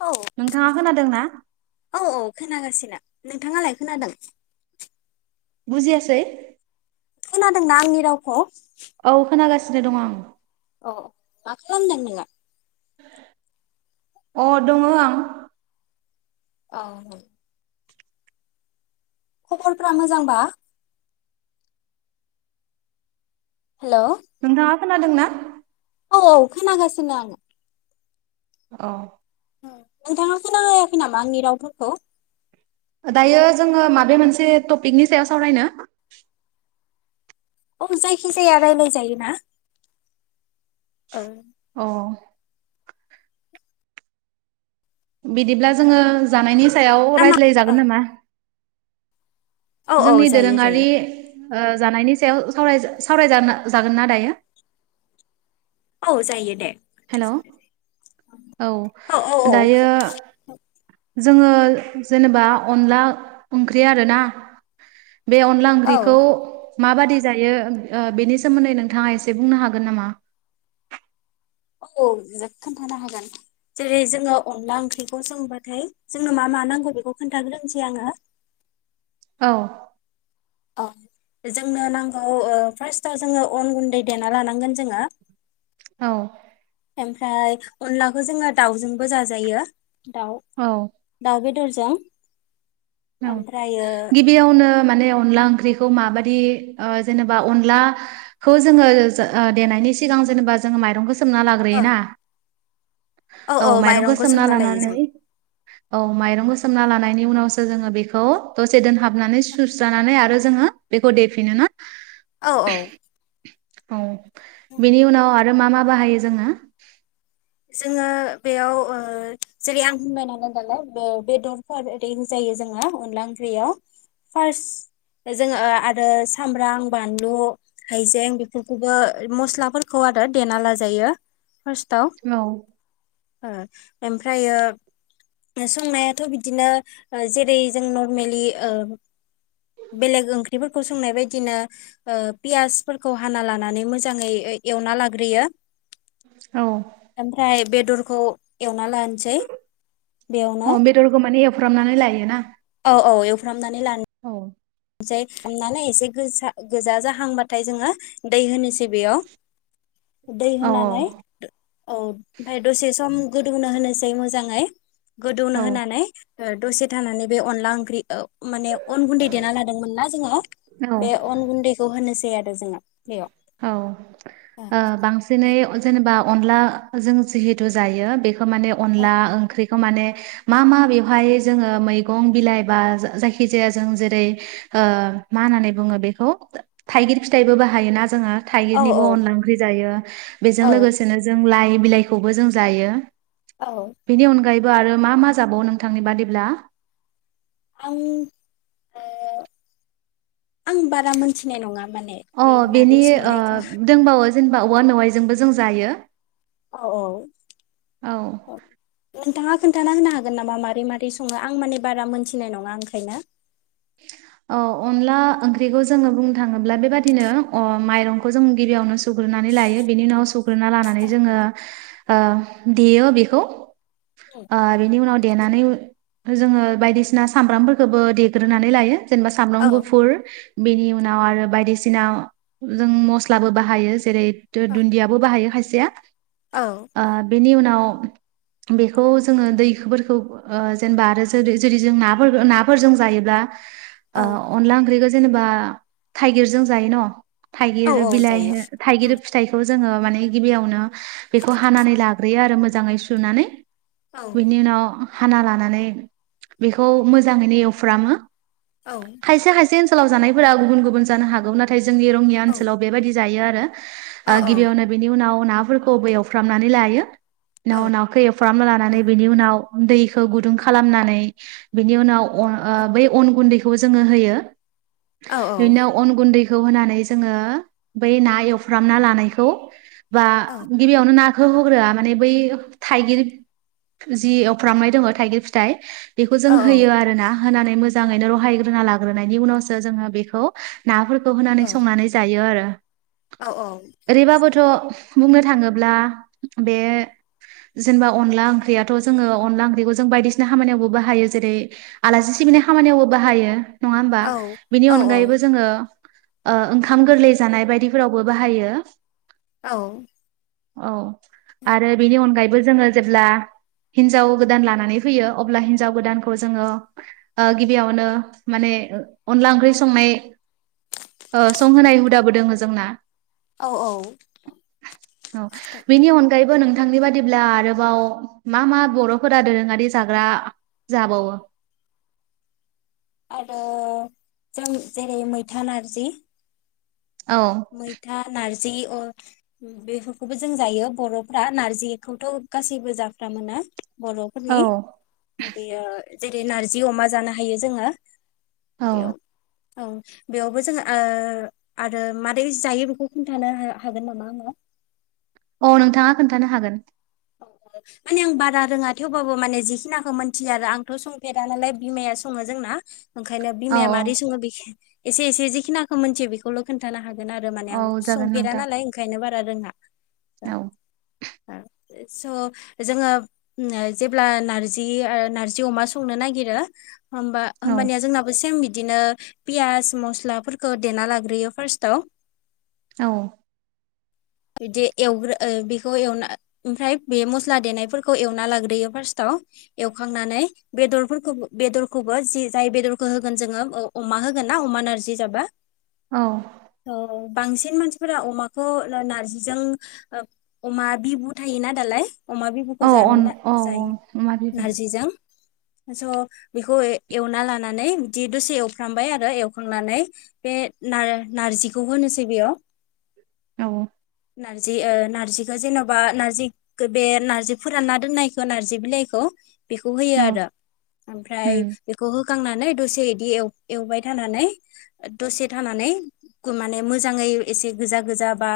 औ नोंथाङा खोनादोंना? औ औ खोनागासिनो। नोंथाङालाय खोनादों? बुजियासै? खोनादोंना आंनि रावखौ? औ खोनागासिनो दं आं। अ मा खालामदों नोंलाय? अ दङ आं। औ। खबरफ्रा मोजांबा? हेल' नोंथाङा खोनादोंना? औ औ खोनागासिनो आं। औ नोंथाङा खोनायाखै नामा आंनि रावफोरखौ? दायो जोङो माबे मोनसे टपिकनि सायाव सावरायनो? औ जायखि जाया रायलाय जायोना? ओं। अ बिदिब्ला जोङो जानायनि सायाव ना मा औ रायज्लायजागोन नामा? औ औ जोंनि जायो दोरोङारि जायो जानायनि सायाव सावराय जागोना दायो? औ जायो दे। हेल' औ औ दायो जोङो जेनेबा अनला ओंख्रि आरोना बे अनला औ ओंख्रिखौ माबादि जायो। ओ बेनि सोमोन्दै नोंथाङा एसे बुंनो हागोन नामा? औ खोनथानो हागोन। जेरै जोङो अनला ओंख्रिखौ संबाथाय जोंनो मा मा नांगौ बेखौ खोन्थाग्रोनोसै आङो। औ। अ जोंनो नांगौ ओ फार्स्टआव जोङो अन गुन्दै देना लानांगोन जोङो। औ ओमफ्राय अनलाखौ जोङो दाउजोंबो जाजायो। दाउ औ। दाउ बेदरजों ओमफ्रायो बेयावनो माने अनला ओंख्रिखौ माबायि ओ जेनेबा अनला खौ जोङो ओ देनायनि सिगां जेनेबा जोङो माइरंखौ सोमना ओ लाग्रोयोना औ माइरंखौ सोमना लानानै औ माइरंखौ सोमना लानायनि उनावसो जोङो बेखौ दसे दोनहाबनानै सुस्रानानै आरो जोङो बेखौ देफिनोना? औ औ। औ बिनि उनाव आरो मा मा बाहायो जोङो? जोङो बेयाव ओ जेरै- आं बुंबाय नालाय दालाय बे बेदर [unintelligible] जोंहा अनला ओंख्रियाव फार्स्ट जोङो ओ आरो सामब्राम बानलु हाइजें बेफोरखौबो मस्लाफोरखौ आरो देना लाजायो फार्स्टाव। औ ओ ओमफ्रायो सोंनायाथ' बिदिनो ओ जेरै जों नरमेलि ओ बेलेग ओंख्रिफोरखौ सोंनाय बायदिनो ओ पियासफोरखौ हाना लानानै मोजाङै एवना लाग्रोयो। औ ओमफ्राय बेदरखौ एवना लानसै। अ बेदरखौ माने एवफ्रामनानै लायो ना? औ-औ एवफ्रामनानै लानो औ जाय खुंनानै एसे गोसा गोजा जाहांबाथाय जोङो दै होनोसै बेयाव दै औ होनानै औ ओमफ्राय दसे सम गोदौना होनोसै मोजाङै गोदौनो औ होनानै ओ दसे थानानै बे अनला ओंख्रि औ माने अन गुन्दै देना लादोंमोन ना जोङो औ बे अन गुन्दैखौ होनोसै आरो जोङो बेयाव औ ओ बांसिनै जेनेबा अनला जों जिहेथु जायो बे ओ माने अनला ओंख्रि खौ माने मा मा बेवहाय जोङो मैगं बिलाइ बा जायखिजाया जों जेरै- ओ मा होननानै बुङो बेखौ थाइगिर फिथाइबो बाहायो ना जोङो औ थाइगिरनिबो अनला ओंख्रि जायो औ बेजों लोगोसेनो जों लाइ बिलाइखौबो जों जायो। औ बेनि अनगायैबो आरो मा मा जाबावो नोंथांनि बादिब्ला आं ओ आं बारा मोनथिनाय नङा माने अ बे मादै बेनि ओ संनायखौ दोंबावो जेनेबा औवा मेवायजोंबो जों जायो औ औ औ नोंथाङा खोन्थाना होनो हागोन नामा मारै मारै सङो आं माने बारा मोनथिनाय नङा ओंखायनो [inaudible] औ अनला ओंख्रिखौ जोङो बुंनो थाङोब्ला बेबादिनो अ माइरंखौ जों गिबियावनो सुग्रोनानै लायो बेनि उनाव सुग्रोना लानानै जोङो ओ देयो बेखौ औ ओ बिनि उनाव देनानै जोङो बायदिसिना सामब्रामफोरखौबो दे ग्रोनानै लायो जेनेबा सामब्राम गुफुर बेनि उनाव आरो बायदिसिना जों मस्लाबो बाहायो जेरै- दु-दुन्दियाबो बाहायो खायसेया औ ओ बेनि उनाव बेखौ जोङो दैफोरखौ ओ जेनेबा आरो जे जेरै जों नाफोर नाफोरजों जायो। ब्ला औ ओ अनला ओंख्रिखौ जेनेबा थाइगिरजों जायो न' औ थाइगिर औ बिलाइ जायो हो औ थाइगिर फिथाइ खौ जोङो माने गिबियावनो बेखौ हानानै लाग्रोयो आरो मोजाङै सुनानै। औ बेनि उनाव हाना लानानै बेखौ मोजाङैनो एवफ्रामो औ खायसे खायसे ओनसोलाव जानायफोरा गुबुन गुबुन जानो हागौ नाथाय जोंनि रङिया औ ओनसोलाव बेबायदि जायो आरो औ ओ गिबियावनो बेनि उनाव नाफोरखौ बो एवफ्रामनानै लायो न' नाखौ एवफ्रामना लानानै बिनि उनाव गुन्दैखौ गुदुं खालामनानै बिनि उनाव अन ओ बै अन गुन्दैखौ जोंङो होयो औ बेनि उनाव अन गुन्दैखौ होनानै जोंङो बै ना एवफ्रामना लानायखौ बा औ गिबियावनो नाखौ होग्रोआ माने बै थाइगिर जि एवफ्रामनाय दङ थाइगिर फिथाइ बेखौ जों औ होयो आरो ना होनानै मोजाङैनो रहायग्रोना लाग्रोनायनि उनावसो जोंङो बेखौ नाफोरखौ होनानै संनानै जायो आरो। औ औ ओरैबाबोथ' बुंनो थाङोब्ला बे जेनेबा अनला ओंख्रियाथ' जोङो अनला ओंख्रिखौ जों बायदिसिना खामानियावबो बाहायो जेरै- आलासि सिबिनाय खामानियावबो बाहायो नङा होमबा? बिनि अनगायैबो जोङो ओ ओंखाम गोरलै जानाय बायदिफोरावबो बाहायो औ औ आरो बेनि अनगायैबो जोंङो जेब्ला हिनजाव गोदान लानानै फैयो अब्ला हिनजाव गोदानखौ जोंङो ओ गिबियावनो माने अनला ओंख्रि संनाय ओ संहोनाय हुदाबो दोङो जोंना। औ औ औ बेनि अनगायैबो नोंथांनि बादिब्ला आरोबाव मा मा बर'फोरा दोरोङारि औ जाग्रा जाबावो? आरो जों जेरै मैथा नारजि औ मैथा नारजि अ बेफोरखौबो जों जायो बर'फ्रा नारजिखौथ' गासैबो जाफ्रामोना औ बर'फोरनि बेयो जेरै नारजि अमा जानो हायो जोंङो बेयाव औ औ बेयावबो जोंङो ओ आरो मा बे जायो बेखौ खोन्थानो हागोन नामा आंनो? औ नोंथाङा खोन्थानो हागोन। [unintelligible] माने आं बारा रोङा थेवबाबो माने जिखिनाखौ मिथियो आरो आंथ' संफेरा नालाय बिमाया सङो जोंना। ओंखायनो औ बिमाया मारै सङो एसे एसे जिखिनाखौ मोनथियो बे खौल' खोनथानो हागोन आरो माने आं औ जागोन संफेरा नोंथां नालाय ओंखायनो बारा रोङा। औ ओ स' जोंङो जेब्ला नार्जि ओक्षनार्जि अमा संनो नागिरो होमबा औ होमबानिया जोंनाबो सेम बिदिनो पियास मस्लाफोरखौ देना लाग्रोयो फार्स्टाव औ बिदि एवग्रो ओ बेखौ एवना ओमफ्राय बे मस्ला देनायफोरखौ एवना लाग्रोयो फार्स्टाव एवखांनानै बेदरफोरखौ बेदरखौबो जि जाय बेदरखौ होगोन जोंङो अमा होगोन ना अमा नारजि जाबा औ औ बांसिन मानसिफोरा अमाखौ नारजिजों अमा बिबु थोयोना दालाय अमा बि खौ औ अन जानोना औ औ जायो अमा बिबु नारजिजों स' बेखौ ए एवना लानानै बिदि दसे एवफ्रामबाय आरो एवखांनानै बे नार नारजिखौ होनोसै बेयाव औ नारजि ओ नार्जिखौ जेन'बा नारजि खो बे नार्जि फोरानना दोन्नायखौ नार्जि बिलाइखौ बेखौ होयो औ आरो। ओमफ्राय उम बेखौ होखांनानै दसे बिदि एवबाय थानानै दसे थानानै गु माने मोजांङै एसे गोजा गोजा बा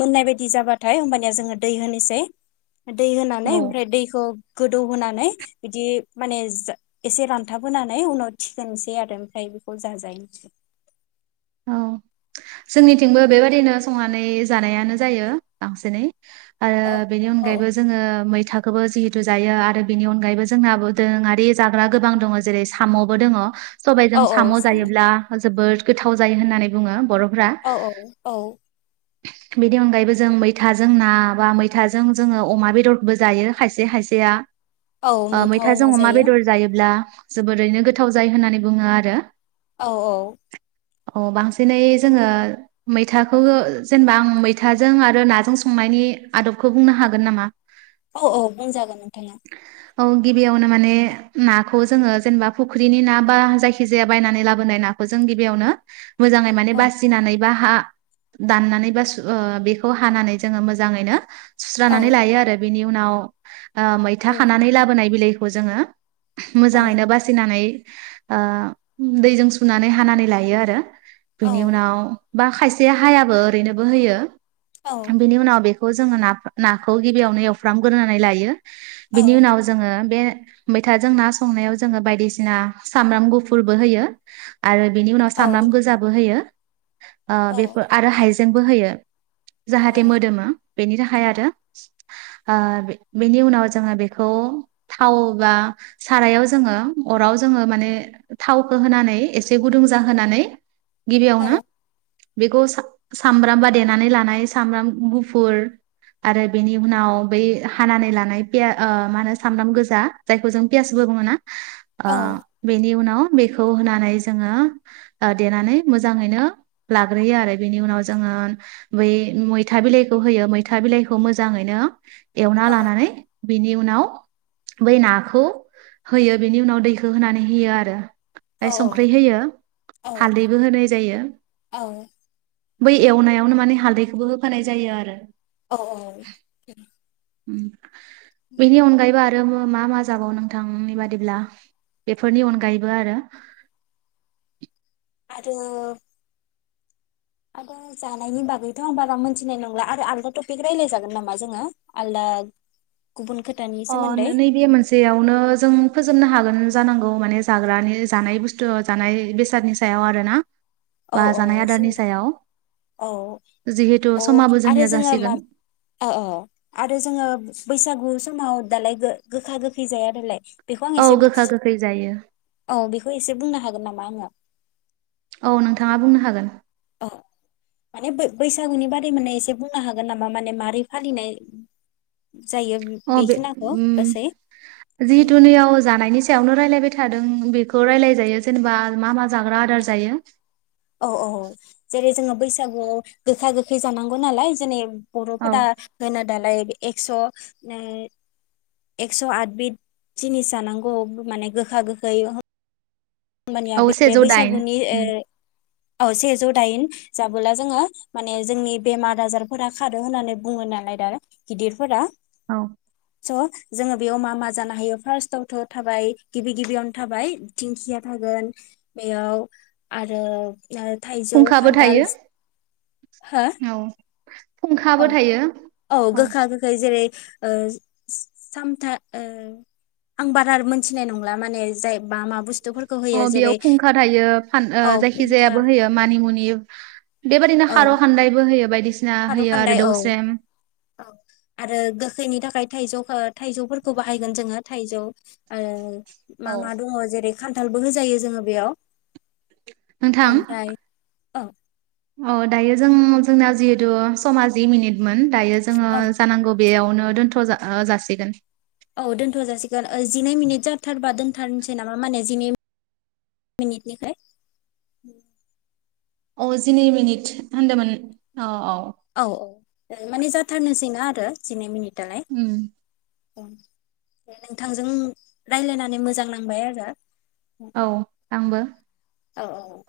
मोननाय बायदि जाबाथाय होमबानिया जोंङो दै होनोसै दै औ होनानै ओमफ्राय दैखौ गोदौहोनानै बिदि माने जा एसे रानथाब होनोनानै उनाव थिखोनोसै आरो ओमफ्राय बेखौ जाजायो [unintelligible] औ जोंनिथिंबो बेबादिनो संनानै जानायानो जायो बांसिनै आरो औ बेनि औ अनगायैबो जोंङो मैथाखोबो जिहेतु जायो आरो बेनि अनगायैबो जोंनाबो दोरोंङारि जाग्रा गोबां दंङ जेरै साम'बो दङ सबायजों औ औ साम' जायोब्ला जोबोद गोथाव जायो होननानै बुङो बर' औ औ औ [inaudible] बिनि अनगायैबो जों मैथाजों ना बा मैथाजों जोंङो अमा बेदरखौबो जायो खायसे खायसेया औ ओ मैथा मैथाजों अमा जायो। बेदर जायोब्ला जोबोरैनो गोथाव जायो होननानै बुङो आरो। औ औ अ बांसिनै जोंङो मैथाखौ जेनेबा आं मैथाजों आरो नाजों संनायनि आदबखौ बुंनो हागोन नामा? औ औ बुंजागोन नोंथांङा औ औ गिबियावनो माने ना खौ जोंङो जेनेबा फुख्रिनि ना बा जायखिजाया बायनानै लाबोनाय ना खौ जों गिबियावनो मोजांङै माने औ बासिनानै बा हा दाननानै बा सु ओ बेखौ हानानै जोंङो मोजांङैनो सुस्रानानै औ लायो आरो। बिनि उनाव ओ औ मैथा खानानै लाबोनाय बिलाइखौ जोंङो औ मोजांङैनो बासिनानै ओ दैजों सुनानै हानानै लायो आरो। बिनि औ उनाव बा खायसे हायाबो ओरैनोबो होयो, औ बेनि उनाव बे खौ जोंङो ना-नाखौ गिबियावनो एवफ्रामग्रोनानै लायो औ बिनि उनाव जोंङो बे मैथाजों ना संनायाव जोंङो बायदिसिना सामब्राम गुफुरबो होयो। आरो बेनि उनाव औ सामब्राम गोजाबो होयो ओ औ बेफोर आरो हाइजेंबो होयो जाहाथे मोदोमो बेनि थाखाय आरो। ओ बे-बेनि उनाव जोंङो बेखौ थाव बा सारायाव जोंङो अराव जोंङो माने थावखौ होनानै एसे गुदुं जाहोनानै गिबियावनो औ बेखौ सा-सामब्रामबा देनानै लानाय सामब्राम गुफुर आरो बेनि उनाव बै हानानै लानाय पिया ओ मा होनो सामब्राम गोजा। जायखौ जों पियासबो बुंङो ना? ओ बेनि उनाव बेखौ होनानै जोंङो देनानै मोजांङैनो लाग्रोयो आरो बेनि उनाव जोंङो बै मैथा बिलाइखौ होयो मैथा बिलाइखौ मोजांङैनो एवना लानानै बेनि उनाव बै नाखौ होयो बेनि उनाव दैखौ होनानै होयो आरो। फाय संख्रि होयो औ हालदैबो होनाय जायो। औ बै एवनायावनो माने हालदैखौबो होफानाय जायो आरो। औ औ उम बैनि अनगायैबो आरो मा मा जागाव नोंथांनि बादिब्ला? बेफोरनि अनगायैबो आरो? आरो आरो जानायनि बागैथ' आं बारा मोनथिनाय नंला आरो आलदा टपिक रायज्लाय जागोन नामा जोंङो? आलदा गुबुन खोथानि सोमोन्दै। बेयावनो जों फोजोबनो हागोन जानांगौ माने जाग्रानि जानाय बुस्थु जानाय बेसादनि सायाव आरोना औ बा औ जानाय आदारनि सोमोन्दै सायाव। औ जिहेतु औ समाबो आरो जोंनिया जोङो मा जासिगोन। औ औ आरो जोंङो बैसागु समाव दालाय गो-गोखा गोखै जाया दालाय बेखौ आं औ एसे गोखा गोखै जायो औ बेखौ एसे बुंनो हागोन नामा आंङो? औ नोंथांङा बुंनो हागोन। ओ माने बै-बैसागुनि बारै माने एसे बुंनो हागोन नामा माने मारोरै फालिनाय जायो अ बे बेखिनाखौ गासै उम जिहेथु नैयाव जानायनि सायावनो रायलायबाय थादों बेखौ रायलायजायो जेनेबा मा मा जाग्रा आदार जायो। औ औ जेरै जोंङो बैसागुआव गोखा गोखै जानांगौ नालाय जेने बर'फोरा औ होनो दालाय एक्स'नै एकस' आद बिद जिनिस जानांगौ। माने गोखा गोखै मानिया औ बे सेजौ दाइन बैसागुनि उम ओ औ सेजौ दाइन जाबोला जोङो माने जोंनि बेमार आजारफोरा खारो होननानै बुङो नालाय दा गिदिरफोरा। औ। स' जोङो बेयाव मा-मा जानो हायो फार्स्टआवथ' थाबाय गिबि गिबियावनो थाबाय थिंखिया थागोन बेयाव आरो ओ थाइजौ फुंखाबो खान्थाल थायो सि हो औ। फुंखाबो थायो औ-औ औ गोखा गोखै जेरै ओजि सामथा ओ आं बारार मोनथिनाय नंला माने जाय मा मा बुस्थुफोरखौ होयो अ बेयाव जेरै फुंखा थायो फान ओ औ जायखि फुंखा जायाबो होयो। मानि मुनि बेबादिनो खार' खान्दायबो होयो बायदिसि खारौखान्दाय औ। औ आरो गोखैनि थाखाय थाइजौफोद थाइजौफोरखौ बाहायगोन जोङो थाइजौ। ओ मा-मा दङ जेरै खान्थालबो होजायो जोङो बेयाव। नोंथां। ओमफ्राय औ अ दायो जों जोंना जिहेथु समा जिमिनिटमोन दायो जोङो औ जानांगौ। बेयावनो दोनथ' जा ओ जासिगोन। औ दोनथ' जासिगोन ओ जिनै मिनिट जाथारबा दोनथारनोसै नामा माने जिनै मिनिटनिफ्राय। अ जिनै मिनिट होनदोमोन अ-अ। औ-औ माने जाथारनोसैना आरो जिनै मिनिटलाय। उम। उम दे नोंथांजों रायलायनानै मोजां नांबाय आरो। औ आंबो। औ-औ-औ।